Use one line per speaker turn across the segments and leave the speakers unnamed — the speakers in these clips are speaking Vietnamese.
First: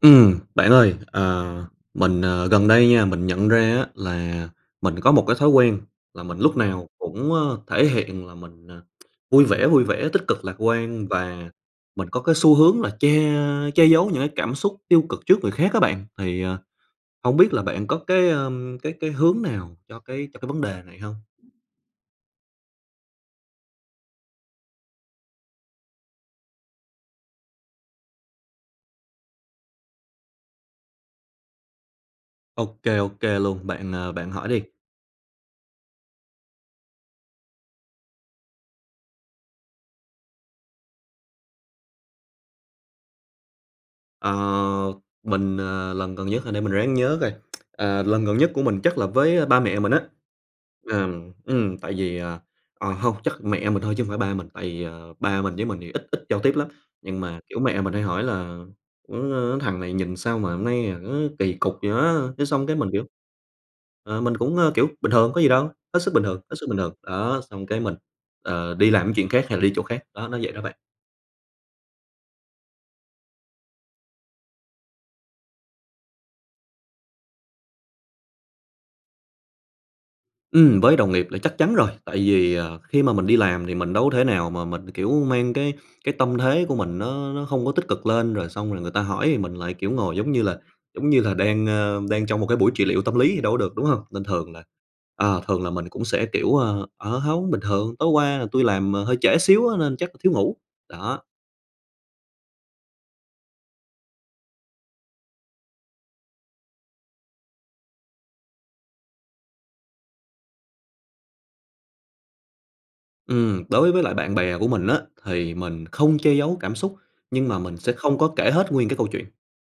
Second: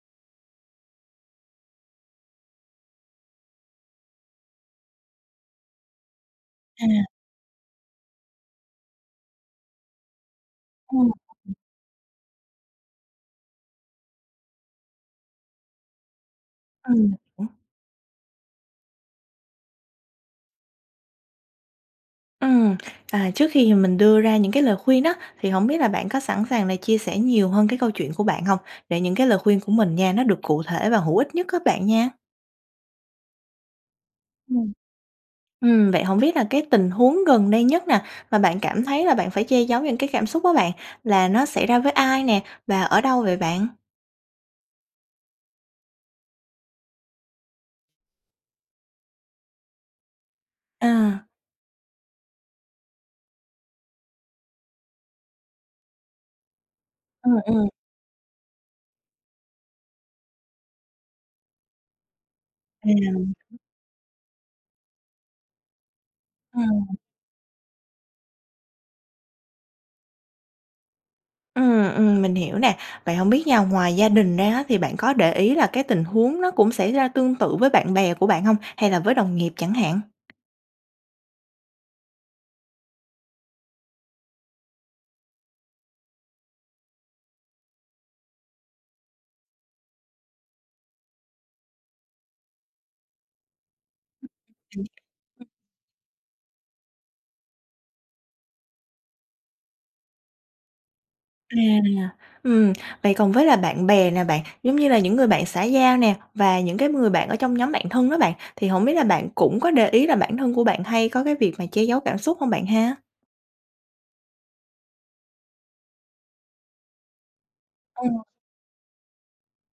Ừm, bạn ơi, ờ, mình, ờ, gần đây nha, mình nhận ra á, là mình có một cái thói quen là mình lúc nào
À.
cũng thể hiện là mình, à, vui vẻ, vui vẻ tích cực lạc quan
Ừm.
và mình có cái xu hướng là che che giấu những cái cảm xúc tiêu cực trước người khác á bạn, thì, ờ,
Ừ, mình
hông
hiểu.
biết là bạn có cái, ờ, cái cái hướng nào cho cái cho cái vấn đề này hông?
Ừm, à, trước khi, ừm, mình đưa ra những cái lời khuyên đó, thì hổng biết là bạn có sẵn sàng là chia sẻ nhiều hơn cái câu chuyện của bạn hông? Để những cái lời khuyên của mình nha, nó được cụ thể và hữu ích nhất á bạn nha.
Ô kê, ô kê luôn, bạn, ờ, bạn hỏi đi.
Ừm. Ừm, vậy hổng biết là cái tình huống gần đây nhất nè, mà bạn cảm thấy là bạn phải che giấu những cái cảm xúc á bạn, là nó xảy ra với ai nè, và ở đâu vậy bạn?
Ờ, mình, ờ, lần gần nhất hả? Để mình ráng nhớ coi, ờ, lần gần nhất của mình chắc là với ba mẹ mình á. Là,
À.
ừm, tại vì à, ờ, hông chắc mẹ mình thôi chứ hông phải ba mình, tại vì, ờ, ba mình với mình thì ít ít giao tiếp lắm. Nhưng
Ờ,
mà kiểu
ừm.
mẹ mình hay hỏi là: "Ng thằng này nhìn sao mà hôm nay, à, nó kỳ cục vậy á?" Thế xong cái
À,
mình
mình
kiểu
hiểu.
ờ, mình cũng, ờ, kiểu: bình thường, có gì đâu, hết sức bình thường, hết sức bình thường.
Ừm.
Đó, xong cái mình, ờ, đi làm cái chuyện khác hay là đi chỗ khác, đó nó vậy đó bạn.
Ừm, ừm, mình hiểu nè. Vậy hổng biết nha, ngoài gia đình ra á, thì bạn có để ý là cái tình huống nó cũng xảy ra tương tự với bạn bè của bạn hông hay là với đồng nghiệp chẳng hạn?
Ừm, với đồng nghiệp là chắc chắn rồi, tại vì, à, khi mà mình đi làm thì mình đâu có thể nào mà mình, kiểu, mang cái cái tâm thế của mình nó nó không có tích cực lên, rồi xong rồi người ta hỏi thì mình lại kiểu ngồi giống như là giống như là đang, ơ, đang trong một cái buổi trị liệu tâm lý thì đâu có được, đúng hông? Nên thường là ờ,
[unintelligible]
thường là mình cũng sẽ kiểu, ơ: "Ờ, hông bình thường! Tối qua là tui làm, à, hơi trễ xíu á nên chắc là thiếu ngủ", đó.
À, ừm, vậy còn với là bạn bè nè bạn, giống như là những người bạn xã giao nè và những cái người bạn ở trong nhóm bạn thân đó bạn, thì hổng biết là bạn cũng có để ý là bản thân của bạn hay có cái việc mà che giấu cảm xúc hông bạn ha?
Ừm, đối với lại bạn bè của mình á thì mình không che giấu cảm xúc, nhưng mà mình sẽ
Ờ.
không có kể hết nguyên cái câu chuyện.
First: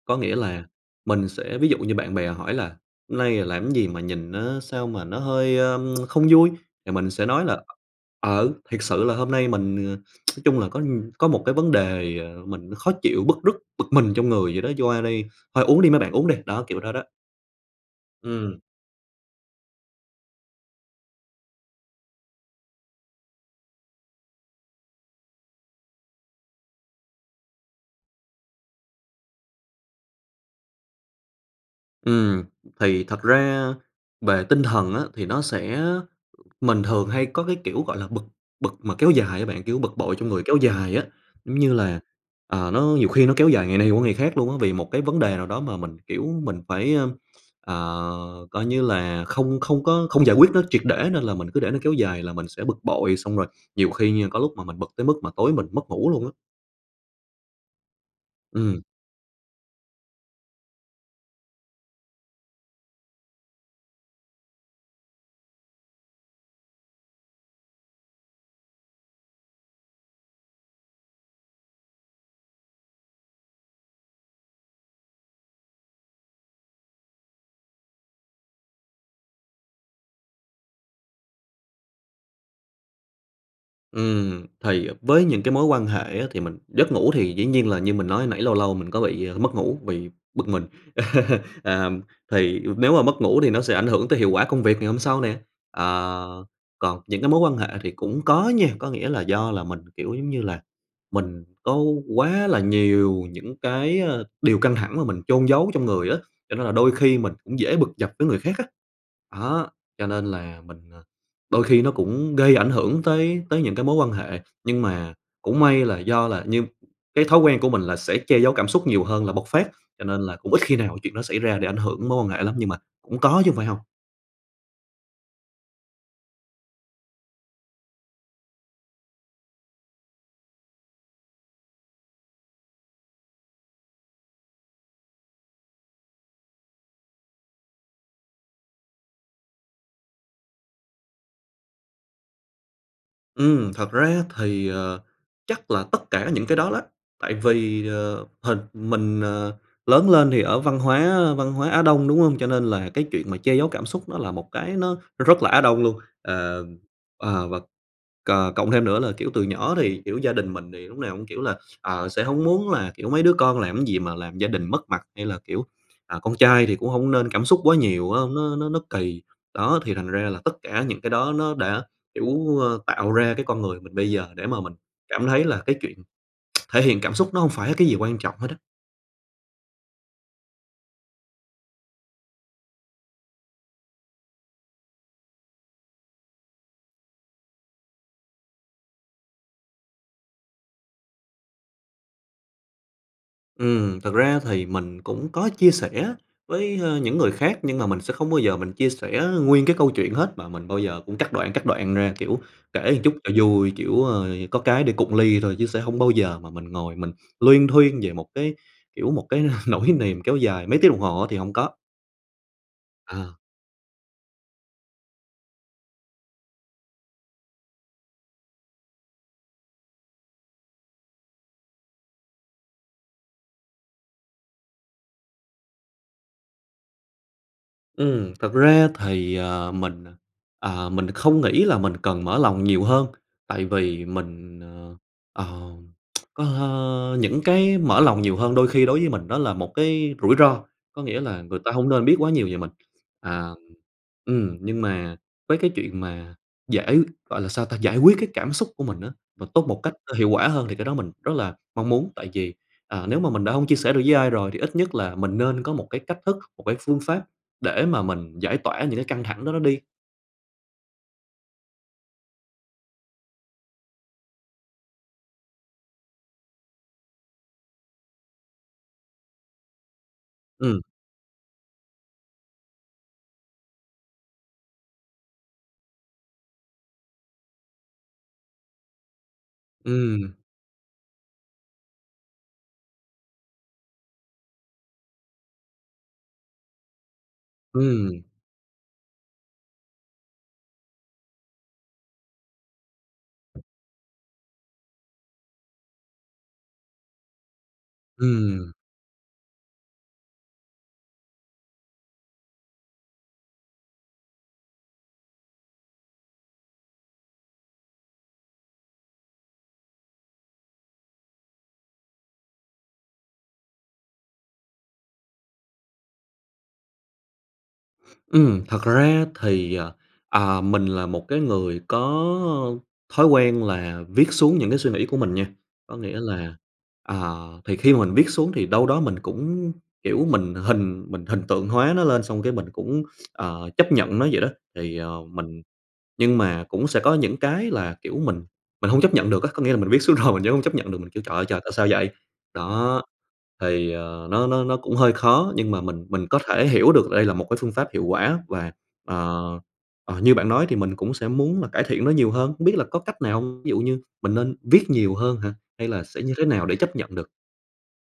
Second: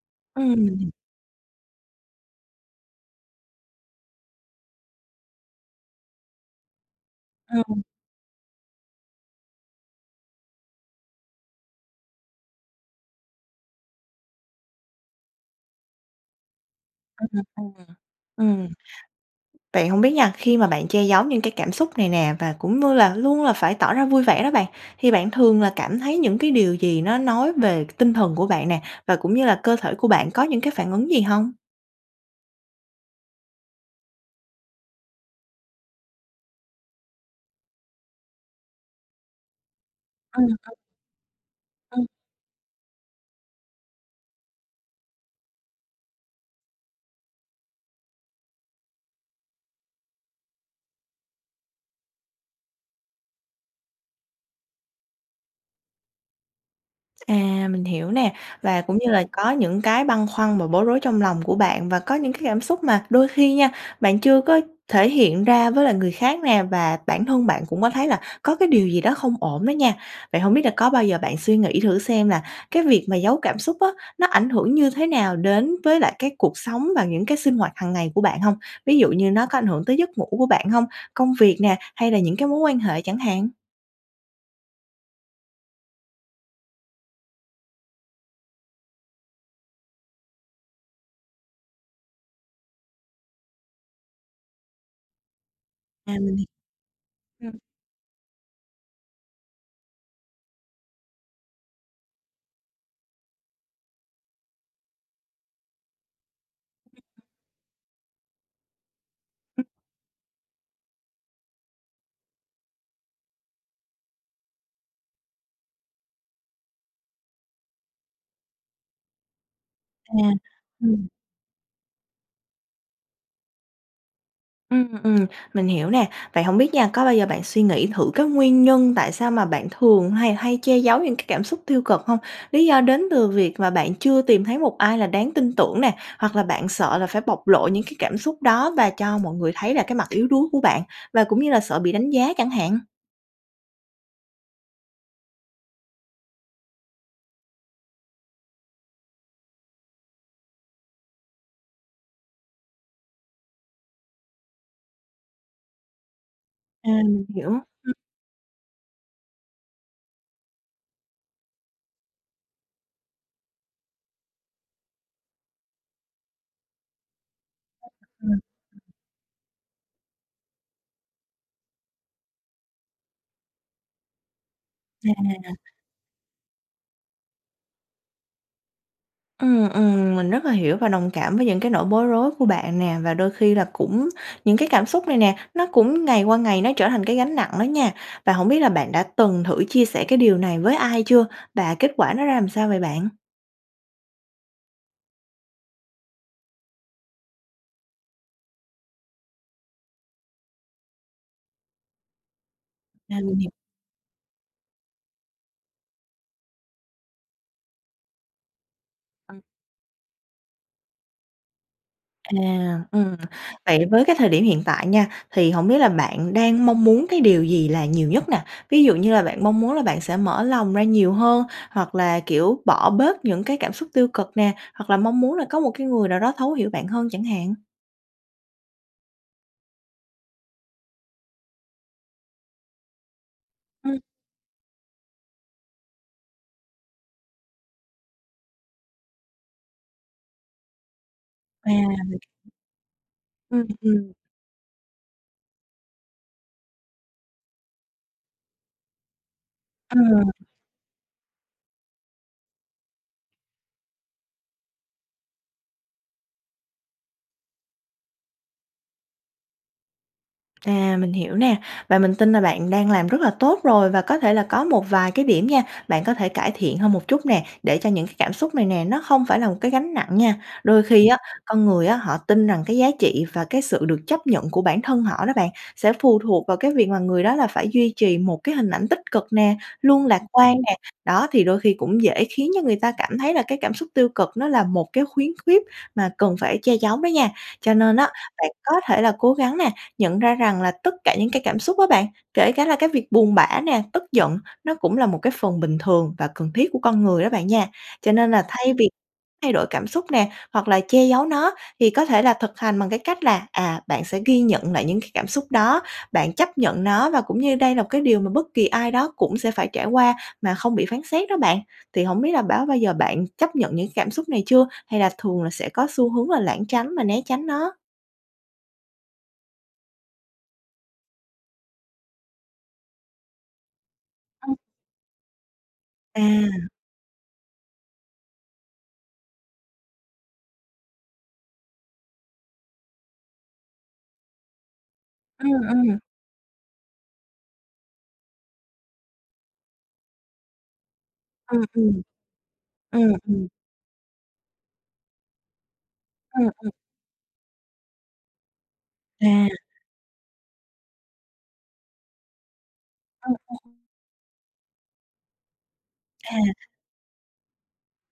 Có nghĩa là
Ừm.
mình sẽ ví dụ như bạn bè hỏi là: "Hôm nay, ờ, làm cái gì mà nhìn nó sao mà nó hơi, ơ, không vui?" thì mình sẽ nói là:
Ừm.
"Ờ, thiệt sự là hôm nay mình ờ, nói chung là có nh có một cái vấn đề, ờ, mình khó chịu, bứt rứt, bực mình trong người vậy đó, cho qua đi. Thôi uống đi mấy bạn, uống đi!", đó, kiểu đó đó.
Ừm, ừm.
Ừm.
Ừm. Vậy hổng biết nha, khi mà bạn che giấu những cái cảm xúc này nè và cũng như là luôn là phải tỏ ra vui vẻ đó bạn thì bạn thường là cảm thấy những cái điều gì nó nói về tinh thần của bạn nè, và cũng như là cơ thể của bạn có những cái phản ứng gì hông?
Ừm, thì thật ra, về tinh thần á, thì nó sẽ mình thường hay có cái kiểu gọi là bực, bực mà kéo dài á bạn, kiểu bực bội trong người
Ừm,
kéo
ừm.
dài á. Giống như là,
Ừm.
ờ, nó nhiều khi nó kéo dài ngày này qua ngày khác luôn á vì một cái vấn đề nào đó mà mình, kiểu, mình phải, ơ, ờ, coi như là không không có không giải quyết nó triệt để nên là mình cứ để nó kéo dài là mình sẽ bực bội. Xong rồi nhiều khi nha, có lúc mà mình bực tới mức mà tối mình mất ngủ luôn á.
À, mình hiểu nè. Và
Ừm.
cũng như là có những cái băn khoăn và bối rối trong lòng của bạn, và có những cái cảm xúc mà đôi khi nha, bạn chưa có thể hiện ra với lại người khác nè, và bản thân bạn cũng có thấy là có cái điều gì đó không ổn đó nha. Vậy hổng biết là có bao giờ bạn suy nghĩ thử xem là cái việc mà giấu cảm xúc á, nó ảnh hưởng như thế nào đến với lại cái cuộc sống và những cái sinh hoạt hàng ngày của bạn hông? Ví dụ như nó có ảnh hưởng tới giấc ngủ của bạn hông, công việc nè, hay là những cái mối quan hệ chẳng hạn?
Ừm, thì với những cái mối quan hệ á, thì mình giấc ngủ thì dĩ nhiên là như mình nói hồi nãy, lâu lâu mình có bị, ơ, mất ngủ, bị bực mình. À, thì nếu mà mất ngủ thì nó sẽ ảnh hưởng tới hiệu quả công việc ngày hôm sau nè.
À mình hỉ
Ờ, còn những cái mối quan
Ừm.
hệ thì cũng có nha. Có nghĩa là do là mình kiểu giống như là mình có quá là nhiều những cái, ơ, điều căng thẳng mà mình chôn giấu trong người á, cho nên là đôi khi mình cũng dễ bực dọc với người khác á.
Ừm.
Đó, cho nên là mình, à đôi khi nó cũng gây ảnh hưởng tới tới những cái mối quan hệ. Nhưng mà cũng may là do là như cái thói quen của mình là sẽ che giấu cảm xúc nhiều hơn là bộc phát, cho
À,
nên là cũng ít khi nào cái
ừm.
chuyện đó xảy ra để ảnh hưởng mối quan hệ lắm. Nhưng mà cũng có chứ hông phải hông.
Ừm, ừm. Mình hiểu nè. Vậy hổng biết nha, có bao giờ bạn suy nghĩ thử cái nguyên nhân tại sao mà bạn thường hay hay che giấu những cái cảm xúc tiêu cực hông? Lý do đến từ việc mà bạn chưa tìm thấy một ai là đáng tin tưởng nè, hoặc là bạn sợ là phải bộc lộ những cái cảm xúc đó, và cho mọi người thấy là cái mặt yếu đuối của bạn, và cũng như là sợ bị đánh giá chẳng hạn.
Ừm, thật ra thì, ờ, chắc là tất cả những cái đó đó. Tại vì ờ hịch mình, ờ, lớn lên thì ở văn hóa văn hóa Á Đông, đúng hông? Cho nên là cái chuyện mà che giấu cảm xúc nó là một cái nó nó rất là Á Đông luôn. Ờ,
À, mình
ờ
hiểu.
và
Ừ
c cộng thêm nữa là kiểu từ nhỏ thì, kiểu, gia đình mình thì lúc nào cũng, kiểu là, ờ, sẽ hông muốn là, kiểu, mấy đứa con làm cái gì mà làm gia đình mất mặt, hay là kiểu, à, con trai thì cũng hông nên cảm xúc quá nhiều á, nó nó nó
[unintelligible]
kỳ. Đó, thì thành ra là tất cả những cái đó nó đã, kiểu ờ, tạo ra cái con người mình bây giờ để mà mình cảm thấy là
À.
cái chuyện thể hiện cảm xúc nó không phải cái gì quan trọng hết á.
Ừm, ừm. Mình rất là hiểu và đồng cảm với những cái nỗi bối rối của bạn nè. Và đôi khi là cũng những cái cảm xúc này nè, nó cũng ngày qua ngày nó trở thành cái gánh nặng đó nha. Và hổng biết là bạn đã từng thử chia sẻ cái điều này với ai chưa, và kết quả nó ra làm sao vậy bạn?
Ừm, thật ra thì mình cũng có chia sẻ với, ơ, những người khác, nhưng mà mình sẽ không bao giờ mình chia sẻ nguyên cái câu chuyện hết. Mà mình bao giờ cũng cắt đoạn, cắt đoạn ra, kiểu, kể một chút
À,
cho
mình hiể
vui, kiểu, ơ, có cái để cụng ly thôi, chứ sẽ hông bao giờ mà mình ngồi mình luyên thuyên về một cái, kiểu, một
Ừ.
cái nỗi niềm kéo dài mấy tiếng đồng hồ á, thì hổng có.
À, ừm.
Ờ.
Vậy với cái thời điểm hiện tại nha, thì hổng biết là bạn đang mong muốn cái điều gì là nhiều nhất nè? Ví dụ như là bạn mong muốn là bạn sẽ mở lòng ra nhiều hơn, hoặc là, kiểu, bỏ bớt những cái cảm xúc tiêu cực nè, hoặc là mong muốn là có một cái người nào đó thấu hiểu bạn hơn chẳng hạn?
Ừm, thật ra thì, ờ, mình, ờ, mình không nghĩ là mình cần mở lòng nhiều hơn. Tại
Ừ.
vì mình, ờ, ờ, có hơ những cái mở lòng nhiều hơn đôi khi, đối với mình, đó là một cái rủi ro. Có nghĩa là người
À,
ta hông nên
mình
biết quá nhiều về mình. À
h ừm, ừm.
ừm, nhưng mà với cái chuyện mà giải gọi là sao ta, giải quyết cái cảm xúc của mình á, và tốt một cách, ơ, hiệu
Ừm.
quả hơn, thì cái đó mình rất là mong muốn. Tại vì, à, nếu mà mình đã hông chia sẻ được với ai rồi thì ít nhất là mình nên có một cái cách thức, một cái phương pháp để mà mình giải tỏa những cái căng thẳng đó nó đi.
À, mình hiểu nè, và mình tin là bạn đang làm rất là tốt rồi. Và có thể là có một vài cái điểm nha, bạn có thể cải thiện hơn một chút nè, để cho những cái cảm xúc này nè nó không phải là một cái gánh nặng nha.
Ừm.
Đôi khi á, con người á họ tin rằng cái giá trị và cái sự được chấp nhận của bản thân họ đó bạn, sẽ phù thuộc vào cái việc mà người đó là phải duy trì một cái hình ảnh tích cực nè, luôn lạc
Ừm.
quan nè. Đó, thì đôi khi cũng dễ khiến cho người ta cảm thấy là cái cảm xúc tiêu cực nó là một cái khuyến khuyết mà cần phải che giấu đó nha. Cho nên á
Ừm.
bạn có thể là cố gắng nè, nhận ra rằng là tất cả những cái cảm xúc á bạn, kể cả là cái việc buồn bã nè, tức giận, nó cũng là một cái phần bình thường và cần thiết của con người đó bạn nha. Cho nên là thay
Ừm.
vì thay đổi cảm xúc nè, hoặc là che giấu nó thì có thể là thực hành bằng cái cách là, à, bạn sẽ ghi nhận lại những cái cảm xúc đó, bạn chấp nhận nó và cũng như đây là một cái điều mà bất kỳ ai đó cũng sẽ phải trải qua mà không bị phán xét đó bạn. Thì hổng biết là báo bao giờ bạn chấp nhận những cảm xúc này chưa, hay là thường là sẽ có xu hướng là lảng tránh và né tránh nó?
Ừm, thật ra thì, ờ, à, mình là một cái người có thói quen là viết
Ừm.
xuống những cái suy nghĩ của mình nha. Có nghĩa là,
À.
à thì khi mà mình viết xuống thì đâu đó mình cũng, kiểu, mình hình mình hình tượng hóa nó lên, xong cái mình cũng, ờ, chấp nhận nó vậy đó. Thì, ờ,
Ừm,
mình
ừm.
nhưng mà cũng sẽ có những cái là, kiểu, mình mình hông chấp nhận được á. Có nghĩa là mình viết xuống rồi, mình vẫn hông chấp nhận được, kiểu: "Trời ơi, trời!
Ừm,
Tại sao
ừm.
vậy?" Đó!
Ừm, ừm.
Thì, ờ, nó nó nó cũng hơi khó, nhưng mà mình mình có
Ừm,
thể
ừm.
hiểu được đây là một cái phương pháp hiệu quả và, ờ,
À.
ờ, như bạn nói thì mình cũng sẽ muốn là cải thiện nó nhiều hơn. Hông biết là có cách
Ừm,
nào hông? Ví
ừm.
dụ như mình nên viết nhiều hơn hả? Hay là sẽ như
À.
thế nào để chấp nhận được?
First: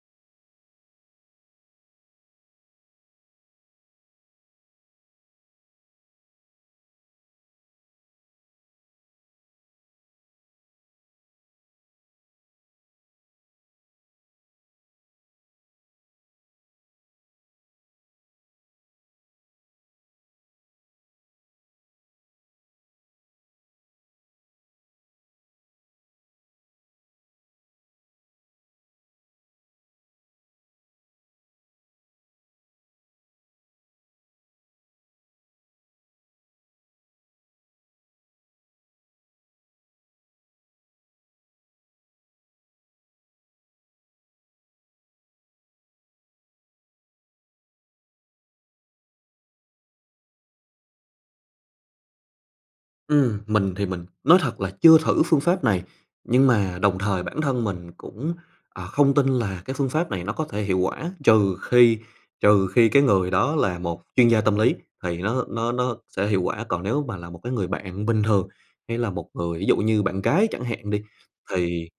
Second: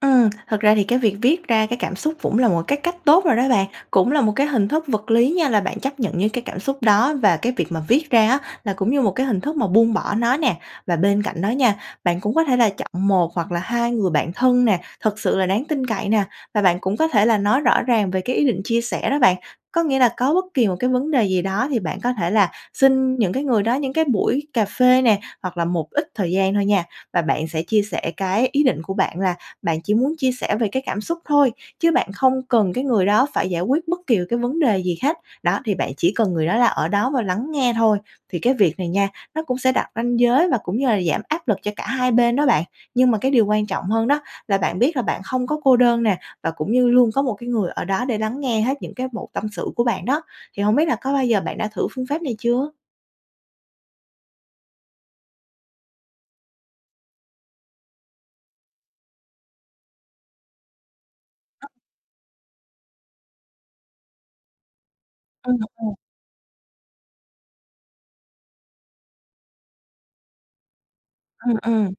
Ừm, thật ra thì cái việc viết ra cái cảm xúc cũng là một cái cách tốt rồi đó bạn, cũng là một cái hình thức vật lý nha, là bạn chấp nhận những cái cảm xúc đó. Và cái việc mà viết ra á là cũng như một cái hình thức mà buông bỏ nó nè. Và bên cạnh đó nha, bạn cũng có thể là chọn 1 hoặc là 2 người bạn thân nè, thật sự là đáng tin cậy nè, và bạn cũng có thể là nói rõ ràng về cái ý định chia sẻ đó bạn. Có nghĩa là có bất kỳ một cái vấn đề gì đó thì bạn có thể là xin những cái người đó những cái buổi cà phê nè, hoặc là một ít thời gian thôi nha. Và bạn sẽ chia sẻ cái ý định của bạn là bạn chỉ muốn chia sẻ về cái cảm xúc thôi, chứ bạn không cần cái người đó phải giải quyết bất kỳ cái vấn đề gì khác. Đó, thì bạn chỉ cần người đó là ở đó và lắng nghe thôi. Thì cái việc này nha, nó cũng sẽ đặt ranh giới và cũng như là giảm áp lực cho cả hai bên đó bạn. Nhưng mà cái điều quan trọng hơn đó là bạn biết là bạn không có cô đơn nè, và cũng như luôn có một cái người ở đó để lắng nghe hết những cái mẩu tâm sự của bạn đó. Thì hông biết là có bao giờ bạn đã thử phương pháp này chưa?
Ừm, mình thì mình nói thật là chưa thử phương pháp này nhưng mà đồng thời bản thân mình cũng, ờ, không tin là cái phương pháp này nó có thể hiệu quả; trừ
Ờ
khi trừ khi cái người đó là một chuyên gia tâm lý thì nó
Ờ,
nó
ờ.
nó sẽ hiệu quả. Còn nếu mà là một cái người bạn bình thường, hay là một người ví dụ như bạn gái chẳng hạn đi,
Ừm,
thì
ừm.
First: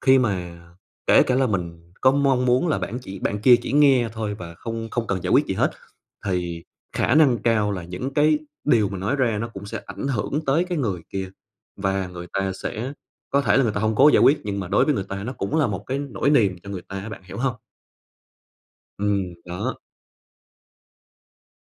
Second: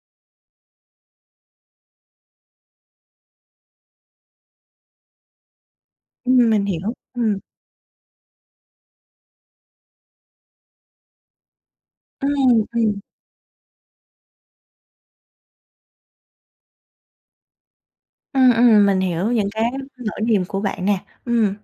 khi mà kể cả là mình có mong muốn là bạn chỉ bạn kia chỉ nghe thôi và không không cần giải quyết gì hết,
Ừm,
thì
mình hiểu,
khả năng
ừm.
cao là những cái điều mình nói ra nó cũng sẽ ảnh hưởng tới cái người kia. Và người ta
Ừm, ừm.
sẽ có thể là người ta hông cố giải quyết, nhưng mà đối với người ta nó cũng là một cái nỗi niềm cho người ta á, bạn hiểu hông?
Ừm, ừm, mình hiểu
Ừm,
những cái
đó.
nỗi niềm của bạn nè. Ừm.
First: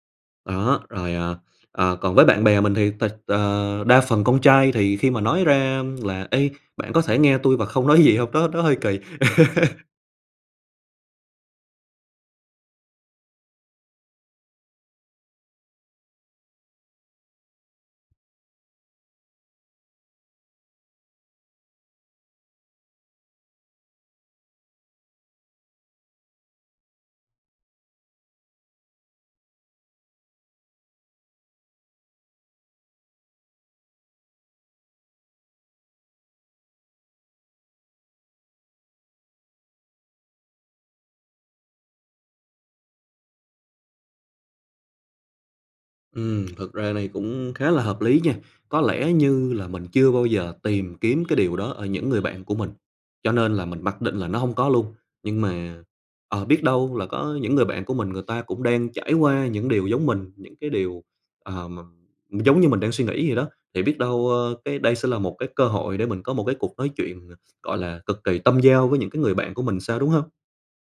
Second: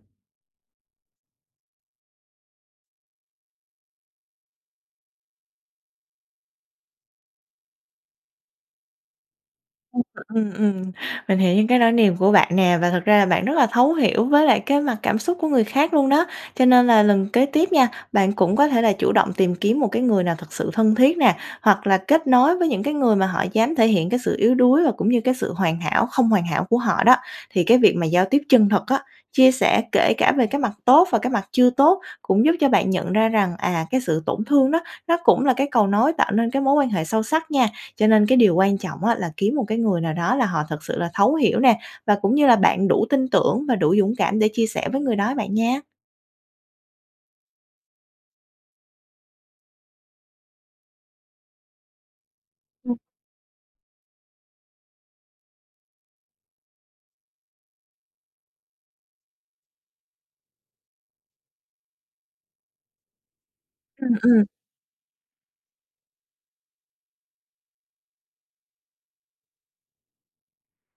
Đó, rồi, ờ, ờ, còn với bạn bè mình thì thật ờ, đa phần con trai thì khi mà nói ra là "Ê, bạn có thể nghe tui và không nói gì hông?" Đó, nó hơi kỳ.
Ừm, ừm, ừm, mình hiểu những cái nỗi niềm của bạn nè, và thực ra là bạn rất là thấu hiểu với lại cái mặt cảm xúc của người khác luôn đó. Cho nên là lần kế tiếp nha, bạn cũng có thể là chủ động tìm kiếm một cái người nào thực sự thân thiết nè, hoặc là kết nối với những cái người mà họ dám thể hiện cái sự yếu đuối và cũng như cái sự hoàn hảo không hoàn hảo của họ đó. Thì cái việc mà giao tiếp chân thực á, chia sẻ kể cả về cái mặt tốt và cái mặt chưa tốt, cũng giúp cho bạn nhận ra rằng, à, cái sự tổn thương đó, nó cũng là cái cầu nối tạo nên cái mối quan hệ sâu sắc nha. Cho nên cái điều quan trọng á, là kiếm một cái người nào đó là họ thật sự là thấu hiểu nè, và cũng như là bạn đủ tin tưởng và đủ dũng cảm để chia sẻ với người đó, bạn nha.
Ừm, thật ra này cũng khá là hợp lý nha, có lẽ như là mình chưa bao giờ tìm kiếm cái điều đó ở những người bạn của mình,
Ừm.
cho nên là mình mặc định là nó hông có luôn. Nhưng mà, ờ, biết đâu là có những người bạn của mình, người ta cũng đang trải qua những điều giống mình, những cái điều, ờ, mà giống như mình đang suy nghĩ vậy đó, thì biết
Ừm,
đâu,
ừm.
ơ, cái đây sẽ là một cái cơ hội để mình có một cái cuộc nói chuyện ng gọi là, cực kỳ tâm giao với những cái người bạn của mình sao, đúng hông?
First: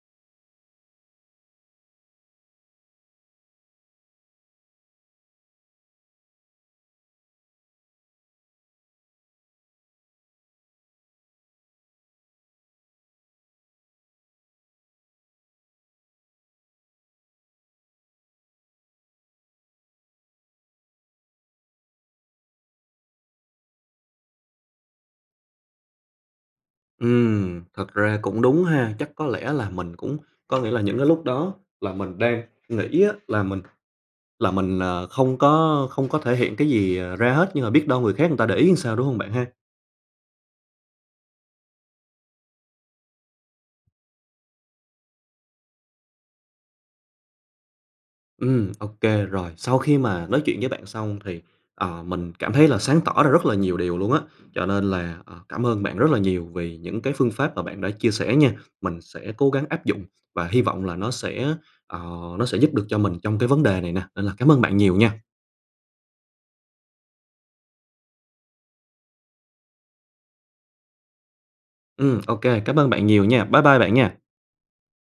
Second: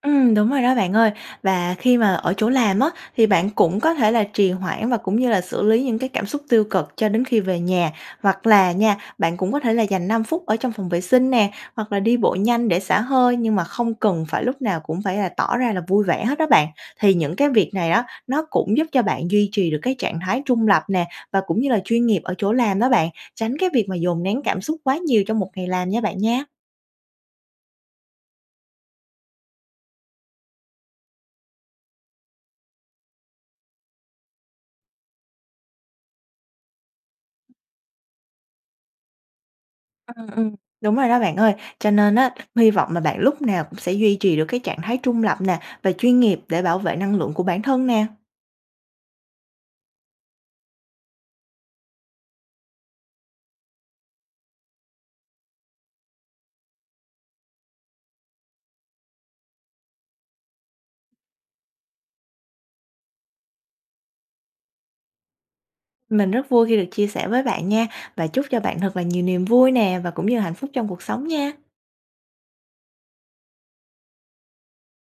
Ừm, đúng rồi đó bạn ơi. Và khi mà ở chỗ làm á, thì bạn cũng có thể là trì hoãn và cũng như là xử lý những cái cảm xúc tiêu cực cho đến khi về nhà. Hoặc là nha bạn cũng có thể là dành 5 phút ở trong phòng vệ sinh nè, hoặc là đi bộ nhanh để xả hơi, nhưng mà không cần phải lúc nào cũng phải là tỏ ra là vui vẻ hết đó bạn. Thì những cái việc này đó, nó cũng giúp cho bạn duy trì được cái trạng thái trung lập nè, và cũng như là chuyên nghiệp ở chỗ làm đó bạn. Tránh cái việc mà dồn nén cảm xúc quá nhiều trong một ngày làm nha bạn nha.
Ừm, thật ra cũng đúng ha. Chắc có lẽ là mình cũng có nghĩa là những cái lúc đó là mình đang nghĩ á là mình là mình, ờ, không có không có thể hiện cái gì ra hết nhưng mà biết đâu người khác người ta để ý làm sao, đúng hông bạn ha?
Ừm, ừm, đúng rồi đó bạn ơi. Cho nên á, hy vọng là bạn lúc nào cũng sẽ duy trì được cái trạng thái trung lập nè, và chuyên nghiệp để bảo vệ năng lượng của bản thân nè.
Ừm, ô kê, rồi. Sau khi mà nói chuyện với bạn xong thì, ờ, mình cảm thấy là sáng tỏ ra rất là nhiều điều luôn á. Cho nên là, ờ, cảm ơn bạn rất là nhiều vì những cái phương pháp mà bạn đã chia sẻ nha. Mình sẽ cố gắng áp dụng và hy vọng là nó sẽ, ờ, nó sẽ giúp được cho mình trong cái vấn đề này nè, nên là cảm ơn bạn nhiều nha.
Mình rất vui khi được chia sẻ với bạn nha, và chúc cho bạn thật là nhiều niềm vui nè và cũng như hạnh phúc trong cuộc sống nha!
Ừm, ô kê, cảm ơn bạn nhiều nha! Bái bai bạn nha!